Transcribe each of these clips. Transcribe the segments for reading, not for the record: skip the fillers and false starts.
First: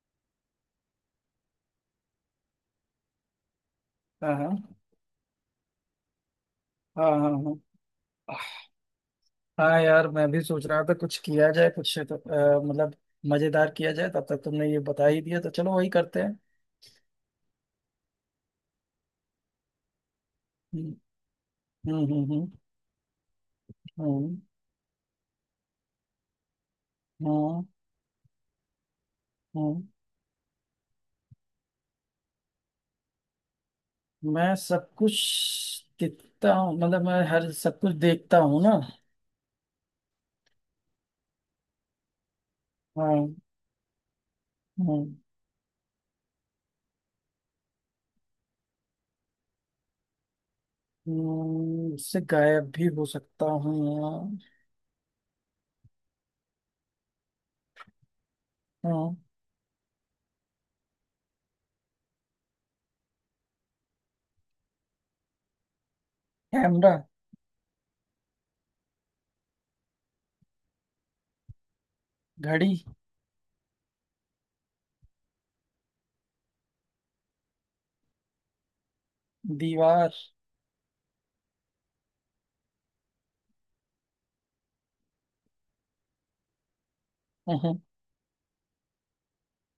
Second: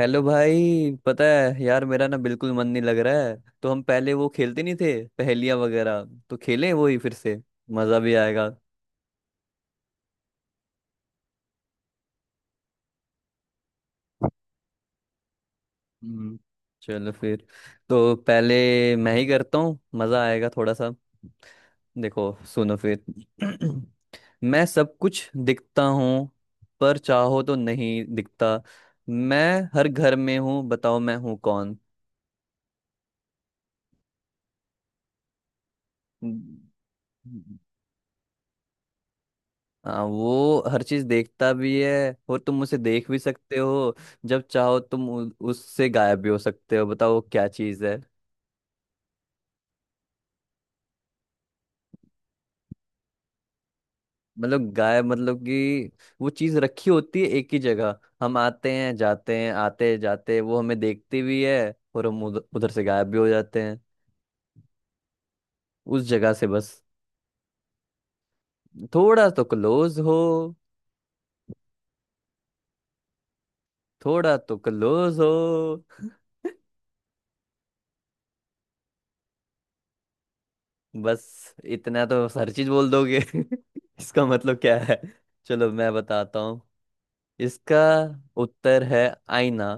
Hello भाई पता है यार मेरा ना बिल्कुल मन नहीं लग रहा है। तो हम पहले वो हाँ। खेलते नहीं हाँ। थे, पहेलियां वगैरह। तो खेलें वो ही हाँ। फिर से, हाँ। मज़ा भी आएगा। हाँ। हाँ यार, मैं भी सोच रहा था कुछ किया जाए। कुछ तो, मतलब मजेदार किया जाए। तब तक तुमने ये बता ही दिया, तो चलो वही करते हम्म, हैं। चलो फिर। तो पहले मैं ही करता हूँ, मज़ा आएगा थोड़ा सा। हम्म। हम्म। देखो हम्म। सुनो फिर। हम्म। मैं सब कुछ दिखता हूँ, पर हम्म, चाहो तो हम्म। हम्म, नहीं दिखता। मैं हम्म। हर घर में हूँ, बताओ मैं हूँ कौन। मैं सब कुछ देखता हूँ, मतलब मैं हर सब कुछ देखता हूँ ना। हाँ वो हर चीज देखता भी है और तुम उसे देख भी हाँ। सकते हो। जब चाहो तुम हम्म। उससे गायब भी हो सकते हो, बताओ वो क्या चीज है। उससे गायब भी हो सकता हूँ यार। मतलब गायब मतलब कि वो चीज रखी होती है एक ही जगह, हम आते हैं हाँ, जाते हैं आते हैं जाते हैं, वो हमें देखती भी है और हम उधर से गायब भी हो जाते हैं उस जगह से बस। कैमरा। थोड़ा तो क्लोज हो। घड़ी। थोड़ा तो क्लोज हो। दीवार। बस इतना तो हर चीज बोल दोगे। इसका मतलब क्या है, चलो मैं बताता हूँ। हम्म, हम्म। इसका उत्तर है आईना,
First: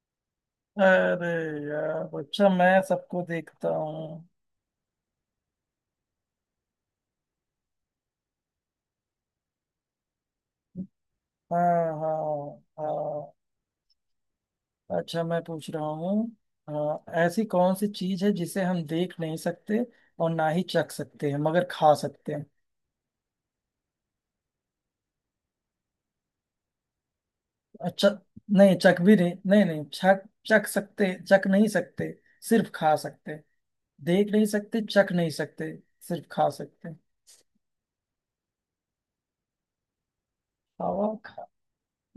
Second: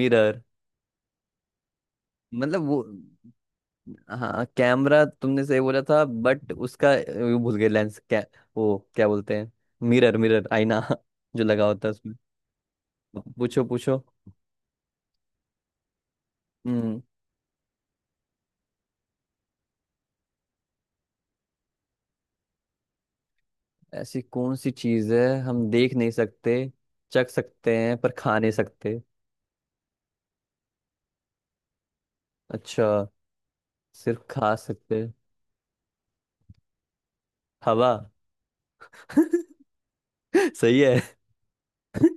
मिरर। अरे यार, अच्छा मतलब मैं वो, सबको देखता हूँ। हाँ कैमरा तुमने सही बोला था बट उसका वो भूल गए लेंस क्या, वो क्या बोलते हैं, मिरर मिरर आईना। जो लगा हाँ। होता है उसमें। हाँ। हाँ, पूछो पूछो। अच्छा मैं पूछ रहा हूँ। हम्म। हाँ, ऐसी कौन सी चीज है जिसे हम देख नहीं सकते और ना ही चख सकते हैं मगर खा सकते हैं? ऐसी कौन सी चीज है हम देख नहीं सकते, चख सकते हैं अच्छा, पर खा नहीं नहीं सकते। चख भी नहीं नहीं नहीं चख। चख सकते, चख नहीं सकते, सिर्फ अच्छा, खा सकते। सिर्फ देख नहीं खा सकते, सकते हैं। चख नहीं सकते, सिर्फ खा सकते। हवा। सही है। हवा खा।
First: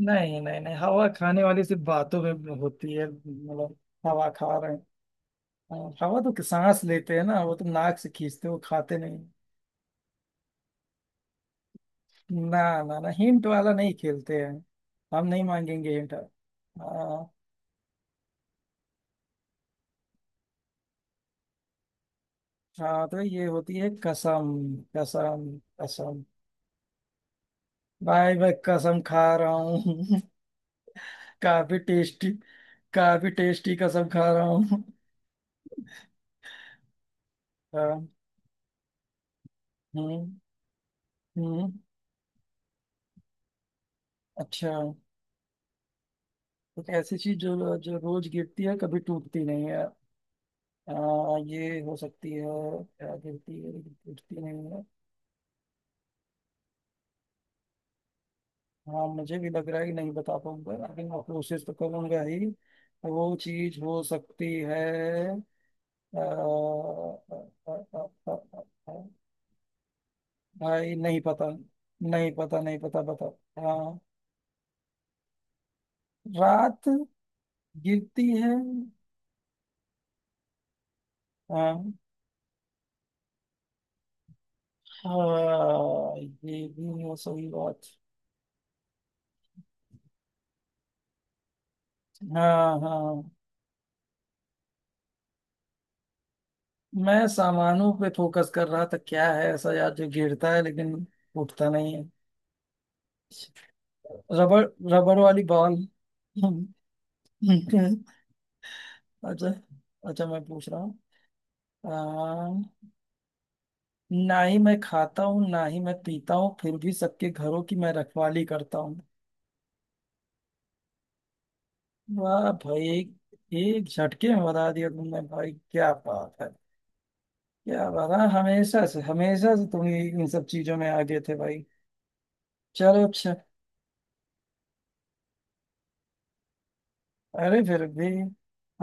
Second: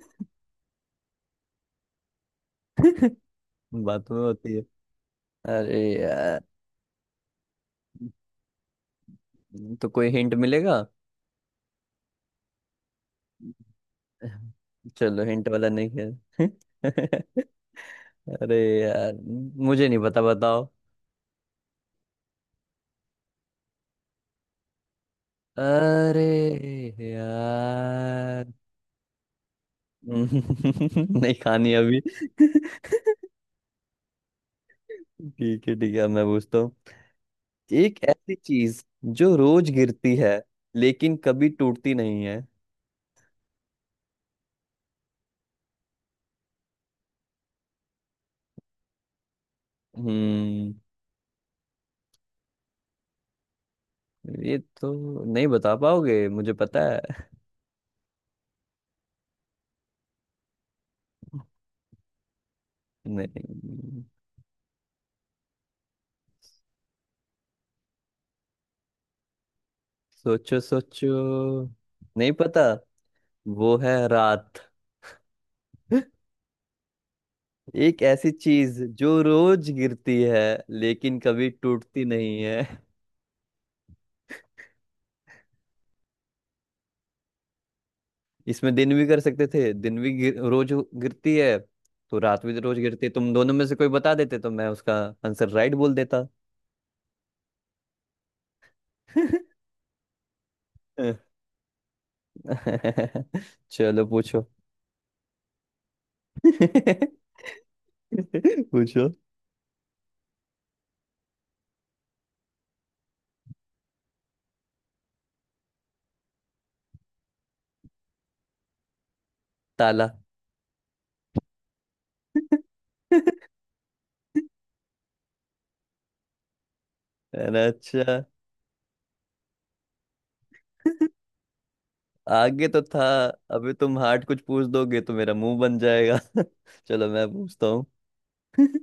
नहीं नहीं नहीं, हवा खाने वाली सिर्फ बातों में होती है, मतलब बातों में हवा होती खा है। रहे हैं। अरे हाँ, हवा यार, तो सांस लेते हैं ना, वो तो नाक से खींचते हो, खाते नहीं। तो कोई हिंट मिलेगा। ना ना ना, हिंट वाला नहीं खेलते हैं। चलो हम नहीं हिंट वाला नहीं मांगेंगे हिंट। खेल। हाँ। अरे यार मुझे नहीं पता बताओ। हाँ तो ये होती है कसम। कसम। कसम। अरे भाई यार। मैं कसम खा रहा हूँ। नहीं खानी काफी अभी। टेस्टी। काफी टेस्टी कसम खा रहा हूँ। ठीक है अब मैं पूछता हूँ। एक हाँ। ऐसी चीज जो रोज गिरती हम्म। है लेकिन कभी हम्म। टूटती नहीं है। अच्छा, एक ऐसी चीज जो जो रोज गिरती है कभी टूटती नहीं है। हम्म, ये हो सकती है? क्या गिरती है गिरती ये नहीं? तो नहीं बता पाओगे मुझे पता है। हाँ, मुझे भी लग रहा है कि नहीं बता पाऊंगा, लेकिन मैं कोशिश तो करूंगा ही। वो चीज हो नहीं, सकती है? अ, अ, अ, अ, अ, अ, सोचो भाई सोचो। नहीं पता। नहीं नहीं पता, पता, नहीं पता, बता। वो है हाँ, रात। रात एक गिरती ऐसी है। चीज जो रोज गिरती है लेकिन कभी हाँ। टूटती नहीं है। हाँ, ये भी है सही बात। इसमें दिन भी कर सकते थे, रोज गिरती है तो रात भी रोज हाँ। गिरती है। हाँ, तुम दोनों में से कोई बता देते तो मैं उसका आंसर राइट बोल देता। मैं सामानों पे फोकस कर रहा था, क्या है ऐसा यार जो गिरता है लेकिन उठता नहीं है। चलो पूछो। रबड़। रबड़ वाली बॉल। ठीक है। पूछो। अच्छा। अच्छा मैं पूछ रहा हूँ। अ, ना ही मैं खाता हूँ ना ही मैं पीता हूँ, फिर भी सबके घरों की मैं रखवाली करता हूँ। ताला। वाह भाई, एक एक झटके में बता दिया तुमने भाई, क्या बात है। अरे क्या बात अच्छा। है, हमेशा से तुम इन सब चीजों में आगे थे भाई। आगे तो था, चलो अच्छा। अभी तुम हार्ड कुछ पूछ दोगे तो मेरा मुंह बन जाएगा। चलो मैं अरे पूछता हूँ। फिर भी।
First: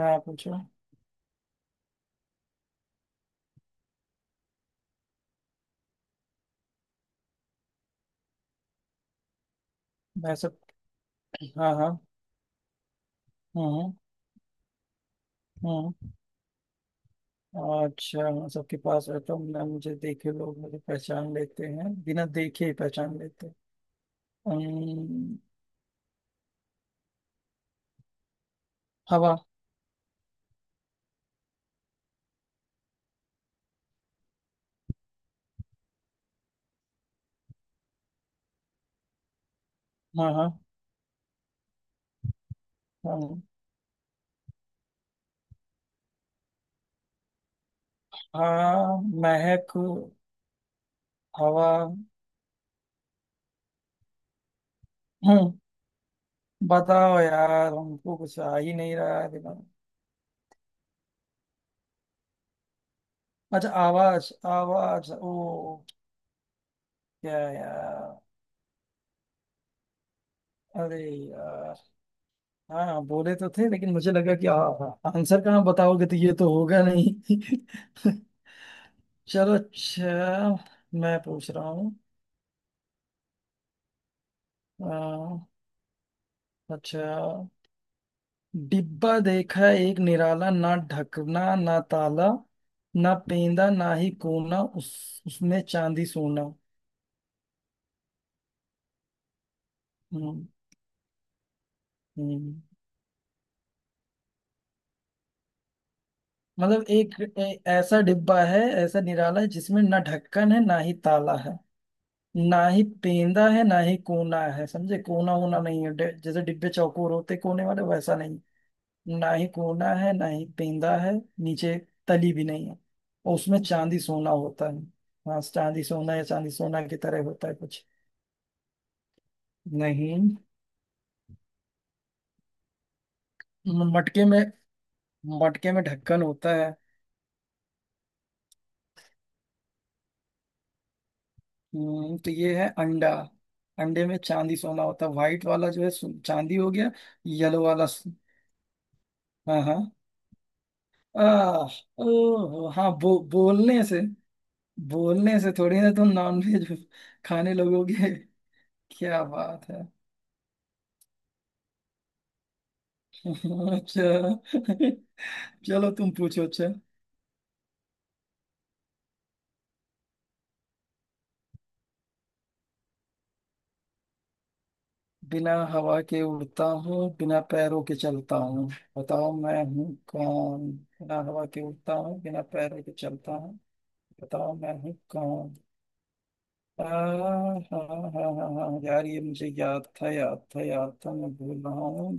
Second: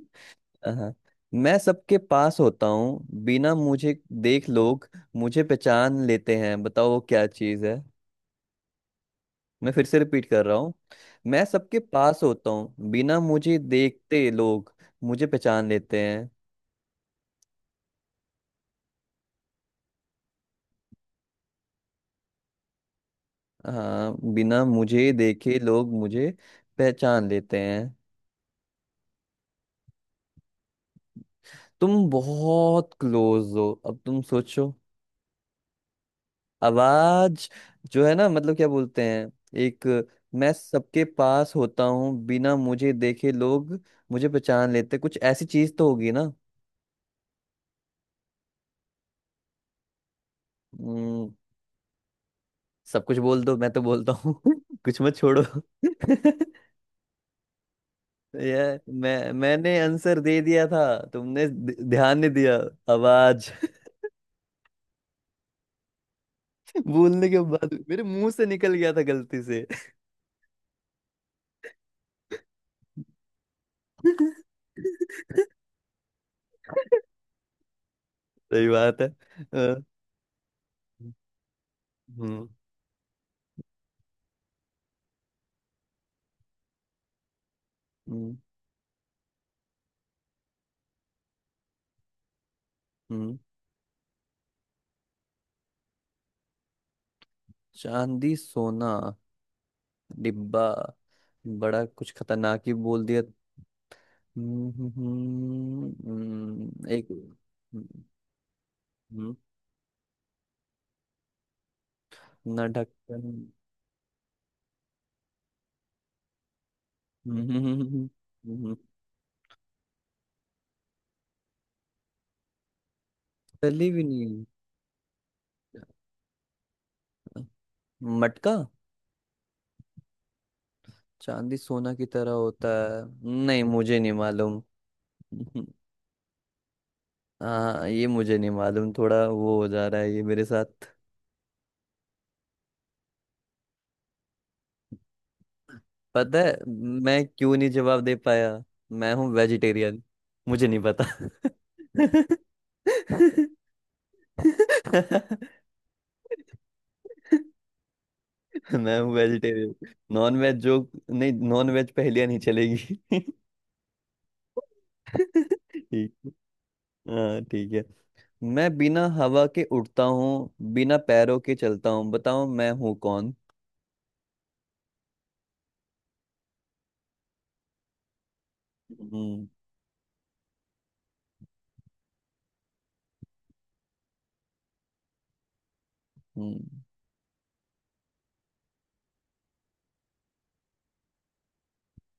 हाँ पूछो। हाँ, मैं सबके पास होता हूँ बिना मुझे देख लोग मुझे पहचान लेते हैं, बताओ वो क्या चीज़ है। मैं फिर से रिपीट मैं कर रहा सब। हूँ। मैं हाँ। सबके हाँ। पास होता हूँ बिना मुझे हम्म। देखते लोग मुझे पहचान लेते हम्म। हैं। अच्छा हाँ, सबके पास रहता हूँ ना, मुझे देखे लोग मुझे पहचान लेते हैं, बिना देखे ही पहचान लेते हैं। हाँ बिना मुझे अम्म, देखे लोग मुझे पहचान लेते हैं। हवा। तुम बहुत क्लोज हो, अब तुम सोचो। आवाज जो है ना, मतलब क्या बोलते हैं, एक, हाँ। हाँ। मैं सबके पास होता हूँ बिना मुझे देखे हाँ। लोग मुझे पहचान लेते, कुछ ऐसी चीज तो होगी ना। हाँ। महक। हम्म, हवा। सब कुछ बोल दो मैं तो बोलता हूँ। कुछ मत छोड़ो। हम्म, बताओ यार, हमको कुछ आ ही यार नहीं रहा है मैं दिमाग में। मैंने आंसर दे दिया था, तुमने ध्यान नहीं दिया, आवाज। अच्छा, आवाज। आवाज ओ, बोलने क्या के बाद मेरे यार। मुंह से निकल गया था गलती से। अरे यार। हाँ बोले तो थे, लेकिन मुझे लगा कि आंसर कहाँ बताओगे, तो ये तो होगा नहीं। सही बात है। चलो अ, अच्छा, मैं पूछ रहा हूँ। हम्म आ, अच्छा, हम्म डिब्बा देखा एक निराला, ना ढकना ना ताला, ना हम्म पेंदा ना ही कोना, उस उसमें चांदी सोना। चांदी सोना, हम्म, डिब्बा बड़ा कुछ खतरनाक हम्म। ही बोल दिया। हम्म, मतलब एक एक ऐसा डिब्बा है ऐसा हम्म, निराला है जिसमें ना ढक्कन है ना ही ताला है, ना ना ही ढक्कन। पेंदा है ना ही कोना है। समझे, कोना होना नहीं है, जैसे डिब्बे चौकोर होते हम्म, कोने हम्म, वाले, वैसा नहीं। हम्म, हम्म, ना ही कोना है ना ही पेंदा है। नीचे तली भी नहीं है। और उसमें तली चांदी भी सोना नहीं होता है। हाँ, चांदी सोना या चांदी सोना की तरह है। होता है कुछ। मटका। नहीं। चांदी सोना की तरह होता है। नहीं मुझे नहीं मटके में, मालूम। हम्म, मटके में ढक्कन होता है। हाँ ये मुझे नहीं मालूम, थोड़ा वो हो जा रहा है ये मेरे साथ। तो ये है अंडा। अंडे में चांदी सोना होता है, व्हाइट वाला जो है पता है चांदी हो गया। मैं क्यों येलो नहीं वाला जवाब दे पाया, मैं हूँ हाँ। हाँ। वेजिटेरियन, मुझे नहीं पता। आ, ओ हाँ, बोलने से, बोलने से थोड़ी ना तुम नॉनवेज खाने लगोगे। मैं हूँ क्या बात वेजिटेरियन, है। नॉन वेज जो, नहीं नॉन वेज पहेलियां नहीं चलेगी। ठीक अच्छा, चलो है, तुम पूछो अच्छा। हाँ ठीक है। मैं बिना हवा के उड़ता हूँ बिना पैरों के चलता हूँ, बताओ मैं हूँ कौन। बिना हवा के उड़ता हूँ बिना पैरों के चलता हूँ, बताओ हम्म। मैं हूँ कौन। बिना हवा के उड़ता हूँ बिना पैरों के चलता हूँ, बताओ मैं हूँ कौन। हम्म, हाँ। हाँ हाँ हाँ यार, ये मुझे याद था, याद था, याद था, मैं भूल रहा हूँ।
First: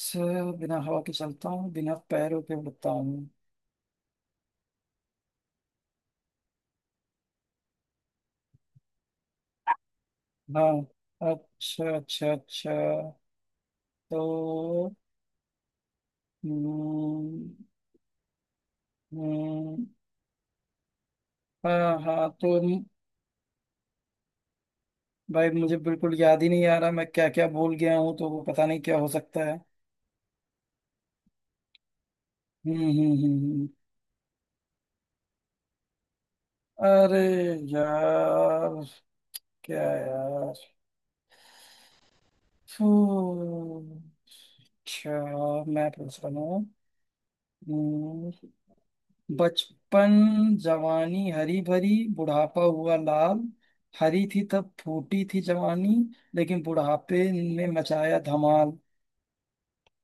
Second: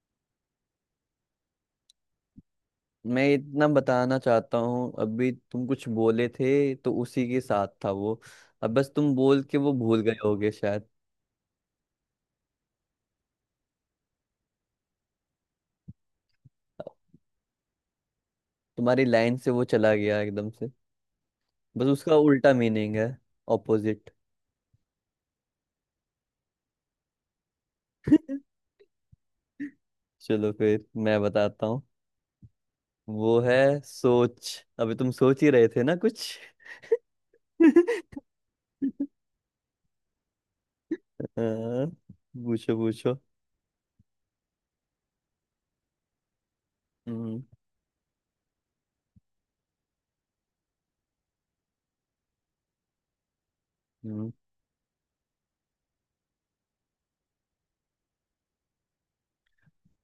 स- बिना हवा के चलता हूँ बिना पैरों के उड़ता मैं हूँ। इतना बताना चाहता हूँ अभी तुम कुछ बोले थे तो उसी के साथ था वो। अब बस तुम बोल के वो भूल गए होगे हाँ। शायद। अच्छा अच्छा अच्छा। तो हम्म, तुम्हारी लाइन से वो हम्म, चला गया एकदम से। बस हाँ उसका हाँ उल्टा तो, मीनिंग है, ऑपोजिट। भाई मुझे बिल्कुल याद ही नहीं आ रहा। मैं क्या क्या भूल गया हूँ, तो वो पता नहीं क्या हो सकता है। चलो फिर मैं बताता हूँ। हम्म। हम्म। वो हम्म। है हम्म। सोच, अभी तुम सोच ही रहे थे ना कुछ। अरे यार। क्या यार। हाँ, पूछो फू, पूछो। अच्छा मैं पूछ रहा हूँ। हम्म हम्म, बचपन जवानी हरी भरी, बुढ़ापा हुआ लाल, हरी हम्म, थी तब फूटी थी जवानी, लेकिन बुढ़ापे ने मचाया धमाल।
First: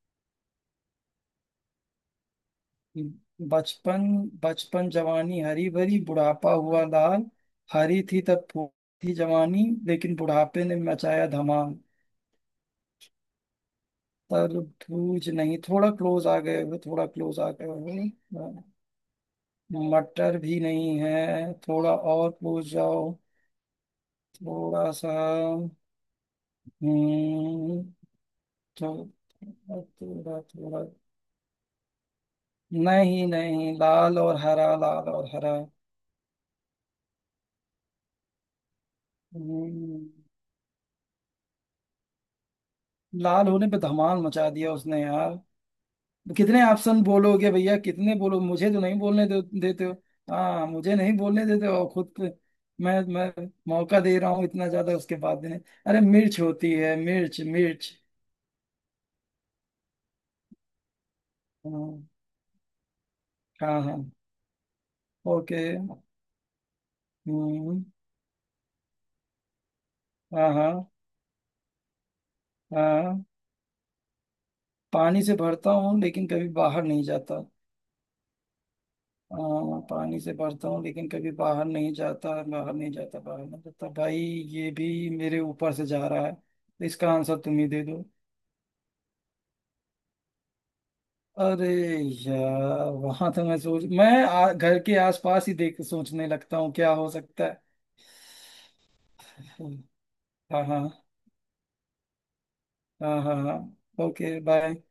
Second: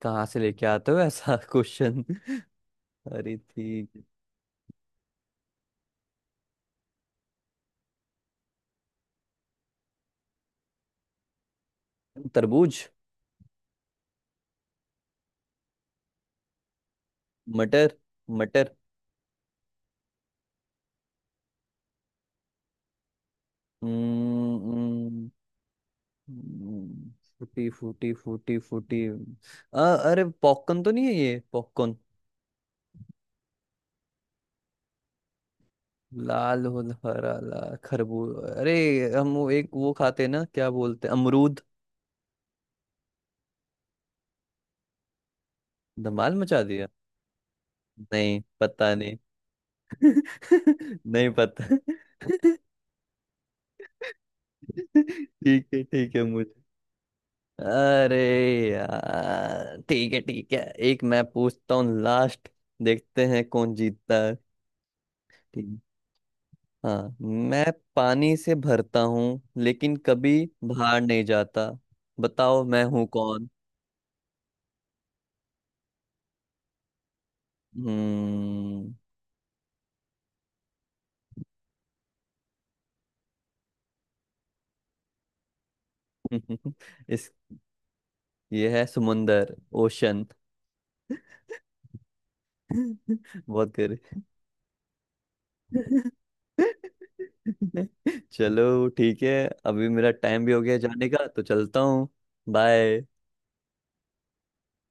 कहाँ से लेके आते हो ऐसा क्वेश्चन। अरे बचपन। ठीक। बचपन जवानी हरी भरी, बुढ़ापा हुआ लाल, हरी थी तब फूल थी जवानी, लेकिन बुढ़ापे ने मचाया धमाल। तरबूज। तर। बूझ नहीं, थोड़ा क्लोज आ गए हो, थोड़ा क्लोज आ गए मटर हो। मटर मटर भी नहीं है, थोड़ा और क्लोज जाओ। थोड़ा सा। हम्म। हम्म, फूटी हम्म। फूटी फूटी फूटी। थो- आ, अरे थोड़ा पॉपकॉर्न थोड़ा। तो नहीं है ये पॉपकॉर्न। नहीं नहीं, लाल और हरा, लाल और हरा। लाल हो, हरा लाल खरबूज, अरे हम वो एक वो हम्म, खाते हैं ना क्या बोलते हैं, अमरूद। लाल होने पे धमाल मचा दिया उसने यार। धमाल मचा कितने दिया। ऑप्शन बोलोगे भैया, कितने बोलो, नहीं मुझे तो पता नहीं नहीं। बोलने देते हो। हाँ, मुझे नहीं नहीं बोलने देते पता। हो, और खुद पे मैं मौका दे रहा हूँ इतना ज्यादा, उसके बाद भी नहीं। अरे ठीक है मिर्च मुझे। होती है, मिर्च मिर्च। अरे यार ठीक है ठीक है। एक मैं पूछता हूँ हाँ। लास्ट, देखते हैं कौन हाँ। हाँ। जीतता है। ओके। ठीक। हाँ, मैं हम्म। पानी से भरता हूँ लेकिन कभी हाँ। हाँ। बाहर नहीं जाता, बताओ मैं हूँ हाँ, कौन। पानी से भरता हूँ लेकिन कभी बाहर नहीं जाता। हम्म। हाँ, पानी से भरता हूँ लेकिन कभी बाहर नहीं जाता, बाहर नहीं जाता, बाहर नहीं जाता, भाई ये भी मेरे ऊपर से जा रहा है, तो इसका इस, आंसर तुम ही दे दो। ये है समुंदर, ओशन। अरे यार, वहां तो बहुत करे। मैं घर के आसपास ही देख सोचने लगता हूँ क्या हो सकता है। चलो ठीक है, अभी मेरा हाँ। टाइम भी हो गया हाँ। जाने का तो चलता हूँ। बाय। हाँ। हाँ। हाँ, ओके बाय।